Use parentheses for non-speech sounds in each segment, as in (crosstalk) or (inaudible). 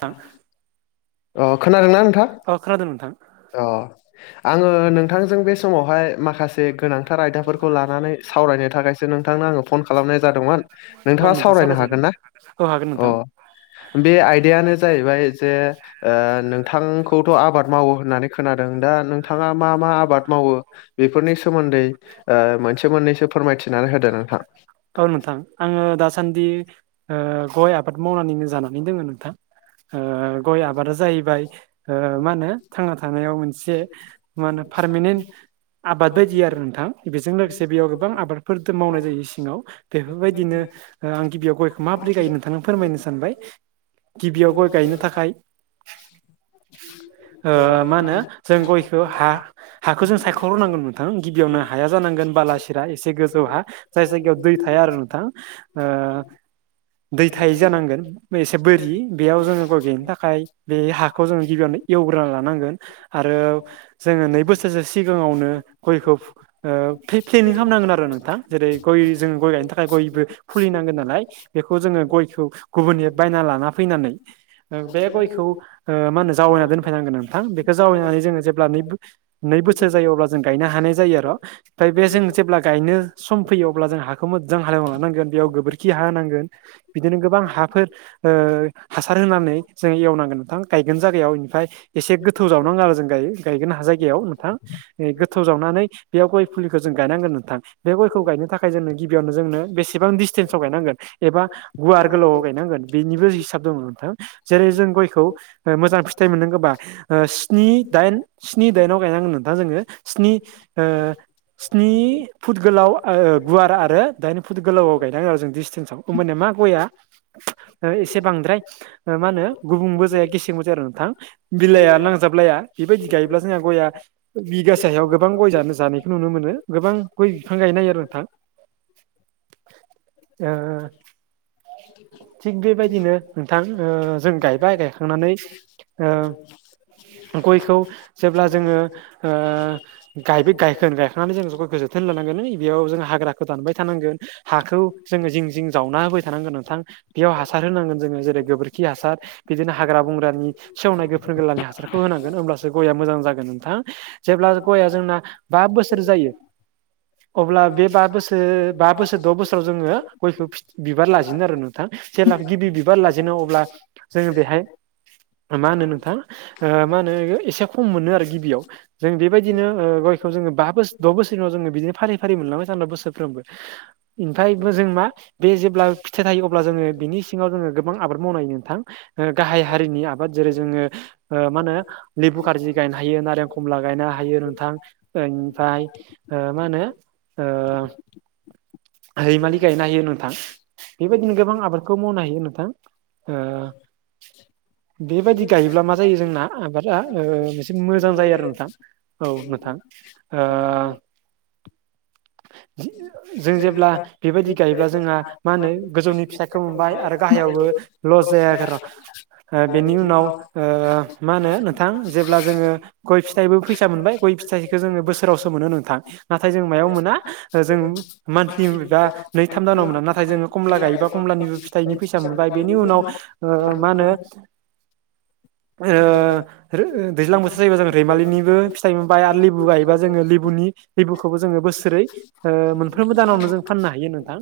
थां खोनादोंना नोंथां? औ खोनादों नोंथां अ आङो नोंथांजों बे समावहाय माखासे गोनां गोनांथार आयदाफोरखौ लानानै सावरायनो थाखायसो नोंथांनो आङो फन खालामनाय जादोंमोन औ नोंथाङा नोंथां सावरायनो सावरायजागोन हागोन ना? औ हागोन नोंथां अ बे आयदायानो जाहैबाय जे ओ नोंथांखौथ' आबाद मावो होननानै खोनादों दा नोंथाङा मा मा आबाद मावो? बेफोरनि सोमोन्दै ओ मोनसे मोन्नैसो फोरमायथिनानै होदो नोंथां। औ नोंथां आङो दासान्दि ओ गय आबाद मावनानैनो जानानै दोङो नोंथां। ओ गय आबादा जाहैबाय ओ मा होनो थांना थानायाव मोनसे मा होनो पारमानेन्ट आबाद बायदि आरो नोंथां बेजों लोगोसे बेयाव गोबां आबादफोर मावनाय जायो सिङाव बेफोरबायदि बिदिनो गिबियाव गयखौ माबोरै गायो नोंथांनो फोरमायनो सानबाय गिबियाव गय गायनो थाखाय (inaudible) ओ मा होनो जों गयखौ हा हाखौ जों सायख'नांगोन नोंथां गिबियावनो हाया जानांगोन बालासिरा एसे गोजौ हा जाय जायगायाव दै थाया आरो नोंथां ओ दै थायै जानांगोन। एसे बोरि बेयाव जोङो गय गेनो थाखाय बे हाखौ जोङो गिबियावनो एवग्रोना लानांगोन। आरो जोङो नै बोसोरसो सिगाङावनो गयखौ ओ प्लेनिं खालामनांगोन आरो नोंथां जेरै गय जों गय गायनो थाखाय गयबो खुलिनांगोन नालाय। बेखौ जोङो गयखौ गुबुननि बायना लाना फैनानै बे गयखौ मा होनो जावायना दोनफैनांगोन नोंथां बेखौ जावैनानै जोङो जेब्ला नै बोसोर जायो अब्ला जों गायनो हानाय जायो आरो ओमफ्राय बे जों जेब्ला गायनो सम फैयो अब्ला जों हाखौ मोजां हालेवना लानांगोन बेयाव गोबोरखि हा होनांगोन। बिदिनो गोबां हाफोर हासार होनानै जों एवनांगोन नथां गायगोन जायगायाव बेनिफ्राय एसे गोथौ जावनांगौ आरो जों गायगोन हा जायगायाव नोंथां गोथौ जावनानै बेयाव गय फुलिखौ जों गायनांगोन नोंथां। बे गयखौ गायनो थाखाय जोंनो गिबियावनो जोंनो बेसेबां डिसटेन्सआव गायनांगोन एबा गुवार गोलाव गायनांगोन बेनिबो हिसाब दङ नोंथां। जेरै जों गयखौ ओ मोजां फिथाइ मोननां गोबा स्नि दाइन स्नि दाइनाव गायनांगोनो नोंथां जोङो स्नि ओ स्नि फुट गोलाव ओ गुवारा आरो दाइन फुट गोलावाव गायनांगौ आरो जों डिसटेन्सआव होमबानिया मा गया एसे बांद्राय ओ मा होनो गुबुंबो जाया गेसेंबो जाया आरो नोंथां। बिलाइआ नांजाबलाया बेबायदि गायोब्ला जोंहा गया बिगासे हायाव गोबां गय जानाय जानायखौ नुनो मोनो गोबां गय बिफां गायनो हायो आरो नोंथां। ओ थिग बेबायदिनो नोंथां ओ जों गायबाय गायखांनानै ओ औ गयखौ (inaudible) जेब्ला जोङो ओ गायबो गायखोन गायखांनानै जों जोबोखो जोथोन लानांगो बेयाव जों हाग्राखो दानबाय थानांगो। हाखौ जोङो जिं जिं जावना होबाय थानांगो नोंथां बेयाव हासार होनांगोन जोङो जेरै गोबोरखि हासार। बिदिनो हाग्रा बंग्रानि सेवनाय गोफोन गोरलानि हासारखौ होनांगोन होमब्लासो गया मोजां जागोन नोंथां। जेब्ला ज गयया जोंना बा बोसोर जायो अब्ला बे बा बोसोर बा बोसोर द' बोसोराव जोङो गयखौ फि बिबार लाजेनो आरो नोंथां जेब्ला गिबि बिबार लाजेनो अब्ला जोङो बेहाय ओ मा होनो नोंथां ओ मा होनो एसे खम मोनो आरो गिबियाव। जों बेबायदिनो ओ गयखौ जोङो बा बोसोर द' बोसोरनि उनाव जोङो बिदिनो फारि-फारि मोनलांबाय थागोन बोसोरफ्रोमबो। ओमफ्रायबो जों मा बे जेब्ला फिथाइ थायो अब्ला जोङो बिनि सिङाव जोङो गोबां आबाद मावनाय नोंथां। ओ गाहाय हारिनि आबाद जेरै जोङो। ओ मा होनो लेबु खारजि गायनो हायो नारें खमला गायनो हायो नोंथां। ओनिफाय ओ मा होनो ओ रैमालि गायनो होयो नोंथां। बेबायदिनो गोबां आबादखौ मावनो हायो नोंथां ओ बेबायदि गायोब्ला मा जायो जोंना आबादा ओ एसे मोजां जायो आरो नोंथां। औ नोंथां ओ जों जेब्ला बेबायदि गायोब्ला जोंहा मा होनो गोजौनि फिथाइखौ मोनबाय आरो गाहायावबो लस जायाखै र' बेनि उनाव ओ मा होनो थां ‌जेब्ला जोङो गय फिथाइबो फैसा मोनबाय गय फिथाइ बे जोङो बोसोरावसो मोनो नोंथां नाथाय जों मायाव मोना जों मान्थलि बा नै-थाम दानाव मोना नाथाय जोङो खमला गायोबा कमलानिबो फि फिथाइनि फैसा मोनबाय बेनि उनाव ओ मा होनो ओ रो दैज्लां बोथोर जायोबा जों रैमालिनिबो फिथाइ मोनबाय। लेबु गायोबा जोङो लेबुनि लेबुखौबो जोङो बोसोरै ओ मोनफ्रोमबो दानावनो जों फाननो हायो नोंथां।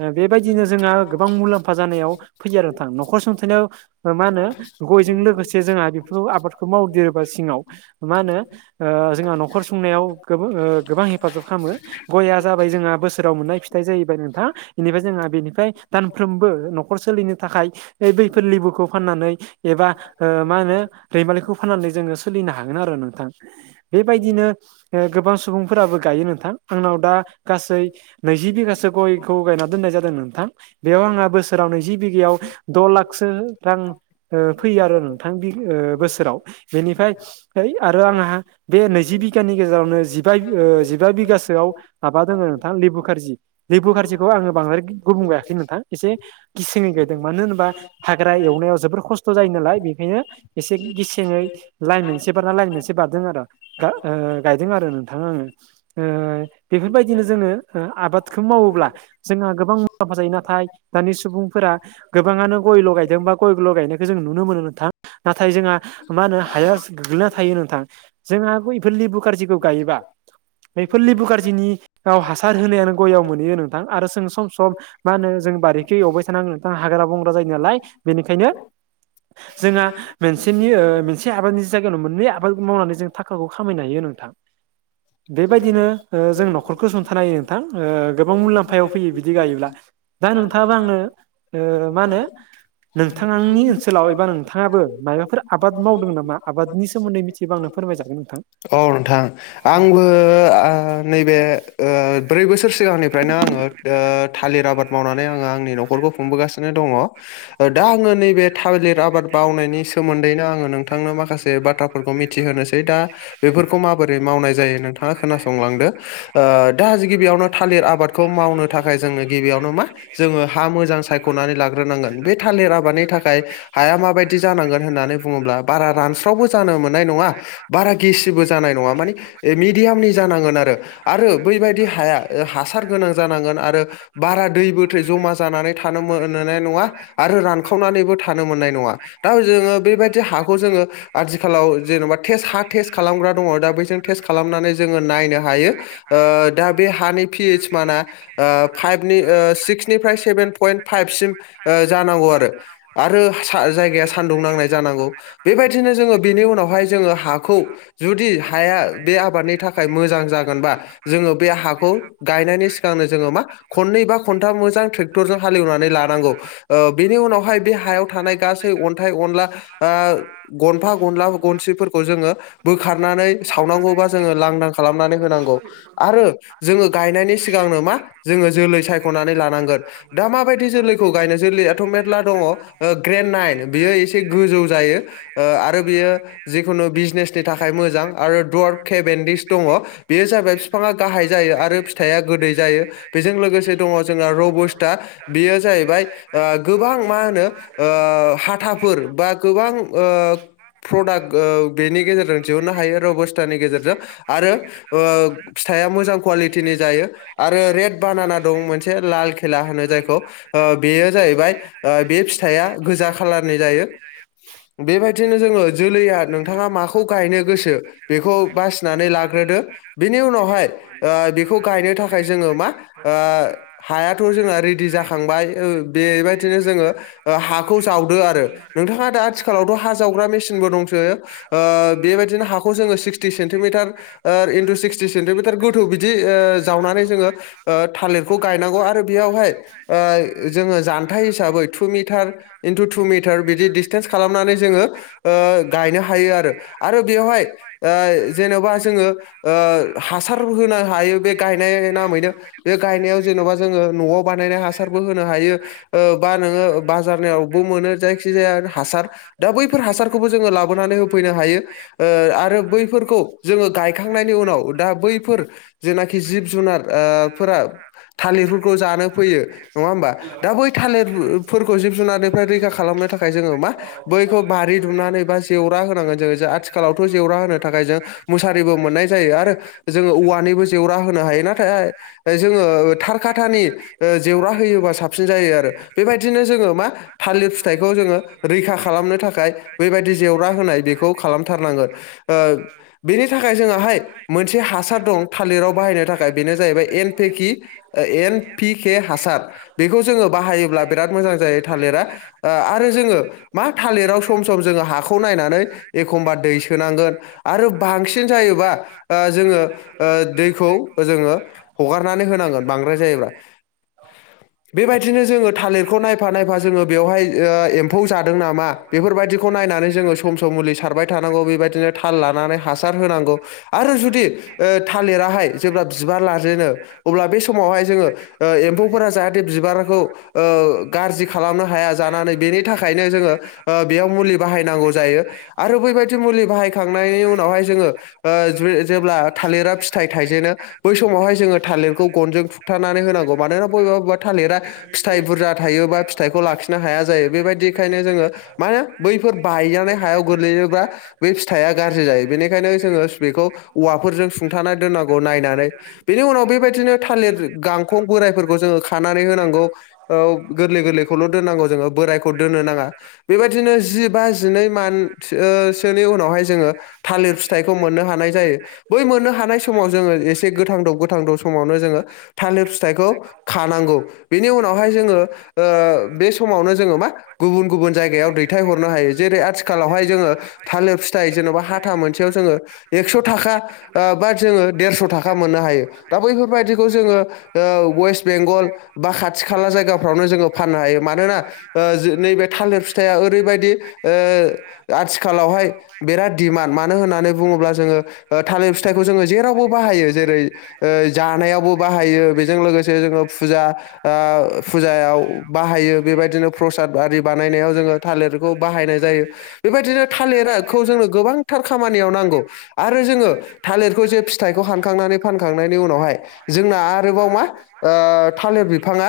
ओ बेबायदिनो जोंहा गोबां मुलाम्फा जानायाव फैयो आरो नोंथां न'खर सुंथाइनायाव ओ मा होनो गयजों लोगोसे जोंहा बेफोरखौ आबादखौ मावदेरोबा सिङाव ओ मा होनो ओ जोंहा न'खर संनायाव गो ओ गोबां हेफाजाब खालामो। गया जाबाय जोंहा बोसोराव मोननाय फिथाइ जाहैबाय नोंथां‌। इनिफ्राय जोंहा बेनिफ्राय दानफ्रोमबो न'खर सोलिनो थाखाय ओ बैफोर लेबुखौ फाननानै एबा ओ मा होनो रैमालिखौ फाननानै जोङो सोलिनो हागोन आरो नोंथां। बेबायदिनो ओ गोबां सुबुंफोराबो गायो नोंथां आंनाव दा गासै नैजि बिगासो गयखौ गायना दोननाय जादों नोंथां। बेयाव आंङा बोसोराव नैजि बिगायाव द' लाखसो रां ओ फैयो आरो नोंथां बि ओ बोसोराव बेनिफ्राय है आरो आंहा बे नैजि बिघानि गेजेरावनो जिबा ओ जिबा बिघासोआव माबा दोङो नोंथां लेबु खारजि। लेबु खारजिखौ आङो बांद्राय गुबुं गायाखिसै नोंथां एसे गिसिङै गायदों मानो होनोबा हाग्रा एवनायाव जोबोर खस्थ' जायो नालाय बेखायनो एसे गिसेङै लाइन मोनसे बारना लाइन मोनसे बारदों आरो गायदों आरो नोंथाङा आङो ओ बेफोर बायदिनो जोङो आबादखौ मावोब्ला। जोंहा गोबां मुलाम्फा जायो नाथाय दानि सुबुंफोरा। गोबाङानो गय ल' गायदोंबा गय ग' गायनायखौ जों नुनो मोनो नोंथां नाथाय जोंहा मा होनो हाया गोग्लैना थायो नोंथां। जोंहा गै फललि बुखारारजिखौ गायोबा बै फललि बुकारजिनि औ हासार होनायानो गययाव मोनहैयो नोंथां आरो जों सम सम मा होनो जों बारि अबे थान आं नोंथा हाग्रा बंग्रा जायो नालाय बेनिखायनो। जोंहा मोनसेनि मोनसे आबादनि जायगायावनो मोननै आबाद मावनानै जों थाखाखौ खामायनो हायो नोंथां बेबायदिनो जों नखरखौ हुंथानाय हायो नोंथां गोबां मुलाम्फायाव फैयो बिदि गायोब्ला। दा नोंथाङाबा आंङो मा होनो। नोंथांनि ओनसोलाव एबा नोंथाङाबो माबाफोर आबाद मावदों नामा आबादनि सोमोन्दै मिथियोबा आं फोरमायजागोन नोंथां। औ नोंथां आंबो। नैबे ब्रै बोसोर सिगांनिफ्रायनो आङो थालिर आबाद मावनानै आङो आंनि न'खरखौ खुंबोगासिनो दङ दा आङो नैबे थाबलिर आबाद मावनायनि सोमोन्दैनो आङो नोंथांनो माखासे बाथ्राफोरखौ मिथिहोनोसै दा बेफोरखौ माबोरै मावनाय जायो नोंथाङा खोनासंलांदो द गिबियावनो थालिर आबाद खौ मावनो थाखाय जोङो गिबियावनो मा जोङो हा मोजां सायख'नानै लाग्रोनांगोन बे थालिर आबादनि थाखाय हाया माबायदि जानांगोन होननानै बुङोब्ला बारा रानस्रावबो जानो मोननाय नङा बारा। गिसिबो जानाय नङा मानिे मिडियामनि जानांगोन आरो आरो बैबायदि हाया। हासार गोनां जानांगोन आरो बारा दै बोथै जमा जानानै थानो मोननाय नङा। आरो रानखावनानैबो थानो मोननाय नङा। दा जोङो बेबायदि हाखौ जोङो आथिखालाव जेन'बा टेस्ट हा टेस खालाम दङ दा बैजों टेस्ट खालामनानै जोङो नायनो हायो ओ दा बे हानि पि एसमानआ। दा‌ फाइभनि सिक्सनिफ्राय सेभेन पइन्ट फाइभसिम जानांगौ आरो आरो। जायगाया सान्दुं नांनाय जानांगौ बेबायदिनो जोङो बेनि उनावहाय जोङो हाखौ जुदि हाया बे आबादनि थाखाय मोजां जागोनबा जोङो बे हाखौ। गायनायनि सिगांनो जोङो मा खननै बा खन्था मोजां ट्रेक्टरजों हालेवनानै लानांगौ ओ बेनि उनावहाय बे हायाव थानाय गासै अन्थाइ अनला आ गनफा गनला गनसेफोरखौ जोङो बोखारनानै सावनांगौबा जोङो लांदां खालामनानै होनांगौ। आरो जोङो गायनायनि सिगांनो मा जोङो जोलै सायख'नानै लानांगोन दा माबायदि जोलैखौ गायनो जोलैयाथ' मेर्ला दङ ग्रनड नाइन बिसे गोजौ ज आरो बेखु दनि थाखाय मोजां आरो दयार केबिनिस दङ बेयो जाबाय फिसाया गाहाय जायो आरो फिथाइआ गोदै जायो बेजों लोगोसे दङ जोंहा रबस्ता बेयो जाहैबाय ओ गोबां मा होनो आ आ हाथाफोर बा गोबां आ प्रडाक्ट आ बेनि गेजेर जों दिहुननो हायोबस्थानि गेजेरजों आरो फिथाइया मोजां कुवालिटिनि जायो। आरो रेड बानाना दं मोनसे लाल खेला होनो जायखौ बेयो जाहैबाय बे फिथाइया। गोजा खाालारनि जायो बेबायदिनो जोङो जोलैया नोंथाङा मा खौ गायनो गोसो बेखौ बासिनानै लाग्रोदो बिनि उनावहाय बेखौ गायनो थाखाय जोङो मा। हायाथ' जोंना रेडि जाखांबाय बेबायदिनो जोङो हा खौ जावदो आरो नोंथाङा दा आथिखालावथ' हा जावग्रा मेसिनबो दंसो। ओ बेबायदिनो हाखौ जोङो sixty centimetre into sixty centimetre गोथौ। बिदि जावनानै जोङो थालिरखौ गायनांगौ आरो बेयावहाय जोङो जानथाइ हिसाबै two metre into two metre बिदि डिसटेन्स खालामनानै जोङो गायनो हायो आरो आरो बेयावहाय जेनेबा जोङो हासार होनो हायो बे गायनाय नामैनो बे गायनायाव जेन'बा जोङो न'आव बानायनाय हासारबो होनो हायो बा नोङो बाजार खिनियावनो मोनो जायखिजाया हासार दा बैफोर हासारफोरखौ लाबोनानै फैनो हायो आरो बैफोरखौ जोङो गायखांनायनि उनाव दा बैफोर जेनाखि जिब जुनार फोर थालिरफोरखौ जानो फैयो नङा होमबा दा बै थालिरफोरखौ जों रैखा खालामनो थाखाय जों मा बैखौ बारि दुमनानै बा जेवरा आथिखालाव जेवरा होनो थाखाय जों मुसारिबो मोननाय जायो आरो जोङो औवानि जेवरा होनो हायो नाथाय जोङो थार खाथानि जेवरा होयोबा साबसिन जायो आरो बेबायदिनो जोङो मा थालिर फिथाइखौ जोङो रैखा खालामनो थाखाय बेबायदि जेवरा होनाय बेखौ खालामथारनांगोन बेनि थाखाय जोङाहाय मोनसे हासार दं थालिराव बाहायनो थाखाय बेनो जाहैबाय एन पेकि एन पि के हासार बेखौ जोङो बाहायोब्ला बिराद मोजां जायो थालिरा ओ आरो जोङो मा थालिराव सम सम जोङो हाखौ नायनानै एखमबा दै सोनांगोन आरो बांसिन जायोबा ओ जोङो ओ दैखौ जोङो हगारनानै होनांगोन बांद्राय जायोब्ला बेबायदिनो जोङो थालिरखौ नायफा नायफा जोङो बेवहाय ओ एम्फौ जादों नामा बेफोरबायदिखौ नायनानै सम सम थ' मुलि सारबाय थानांगौ बेबायदिनो थाल लानानै हासार होनांगौ आरो जुदि थालिराहाय जेब्ला बिबार लाजेनो अब्ला बे समावहाय जोङो एम्फौफोरा जाहाथे बिबार खौ ओ गाज्रि खालामनो हाया जानानै बेनि थाखायनो जोङो बेयाव मुलि बाहायनांगौ जायो। आरो बैबायदि मुलि बाहायखांनायनि उनावहाय जोङो जेब्ला थालिरा फिथाइ थाइजेनो बै समावहाय जोङो थालिरखौ गनजों थुगथनानै होनांगौ मानोना बबेबा बबेबा थालिरा फिथाइ बुरजा थायोबा फिथाइखौ लाखिनो हाया जायो बेबायदिखायनो जोङो मा होनो बैफोर बायनानै हायाव गोग्लैयोबा बे फिथाइया गाज्रि जायो बेनिखायनो जोङो बेखौ औवाफोरजों सुंथानानै दोननांगौ नायनानै बेनि उनाव बेबायदिनो थालिर गांखं बोरायफोरखौ जोङो खानानै होनांगौ ओ गोर गोरलै गोरलैखौल' दोननांगौ जोङो बोरायखौ दोननो नाङा बेबायदिनो जिबा जिनै मान ओ सोनि उनावहाय जोङो थालिर फिथाइखौ मोननो हानाय जायो बै मोननो हानाय समाव जोङो ए गोथांदब गोथांदब समावनो जोङो थालिर फिथाइखौ खानांगौ बेनि उनावहाय जोङो ओ बे समावनो जोङो मा गुबुन गुबुन जायगायाव दैथाय हरनो हायो जेरै आथिखालावहाय जोङो थालिर फिथाइ जेन'बा हाथा मोनसेयाव जोङो एकस' थाखा ओ बा जोङो देरस' थाखा मोननो हायो दा बैफोरबायदिखौ जोङो ओ वेस्ट बेंगल बा खाथि खाला जायगा फावनो जोङो फाननो हायो मानोना ओ नैबे थालिर फिथाइया ओरैबायदि ओ आथिखालावहाय बिराद डिमान्ड मानो होननानै बुङोब्ला ओ जोङो थालिर फिथाइखौ जोङो जेरावबो बाहायो जेरै ओ जानायावबो बाहायो बेजों लोगोसे जोङो फुजा आ फुजा आव बाहायो बेबायदिनो प्रसाद आरि बानायनायाव जोङो थालिरखौ बाहायनाय जायो बेबायदिनो थालिरखौ जोंनो गोबांथार खामानियाव नांगौ आरो जोङो थालिरखौ जे फिथाइखौ हानखांनानै फानखांनायनि उनावहाय जोंना आरोबाव मा थालिर बिफाङा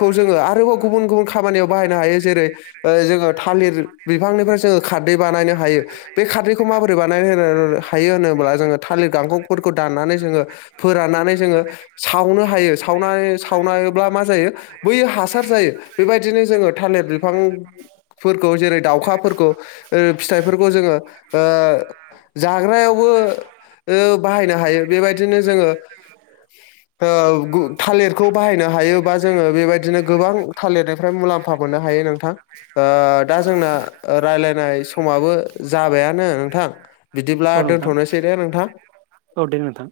खौ जोङो आरोबाव गुबुन गुबुन खामानियाव बाहायनो हायो जेरै ओ जोङो थालिर बिफांनिफ्राय जोङो खारदै बानायनो हायो बे खारदैखौ माबोरै बानायनानै होनो हायो होनोब्ला जोङो थालिर गांखं फोरखौ दाननानै जोङो फोराननानै जोङो सावनो हायो सावनानै सावनायब्ला मा जायो बैयो हासार जायो बेबायदिनो जोङो थालिर बिफांफोरखौ जेरै दाउखाफोरखौ ओ फिथाइफोरखौ जोङो ओ जाग्रायावबो ओ बाहायनो हायो बेबायदिनो जोङो ओ थालिरखौ बाहायनो हायोबा जोङो बेबायदि बिदिनो गोबां थालिरनिफ्राय मुलामफा मोननो हायो नोंथां दा जोंना रायज्लायनाय समाबो जाबायानो नोंथां बिदिब्ला औ नोंथां दोनथ'नोसै दे नोंथां। औ दे नोंथां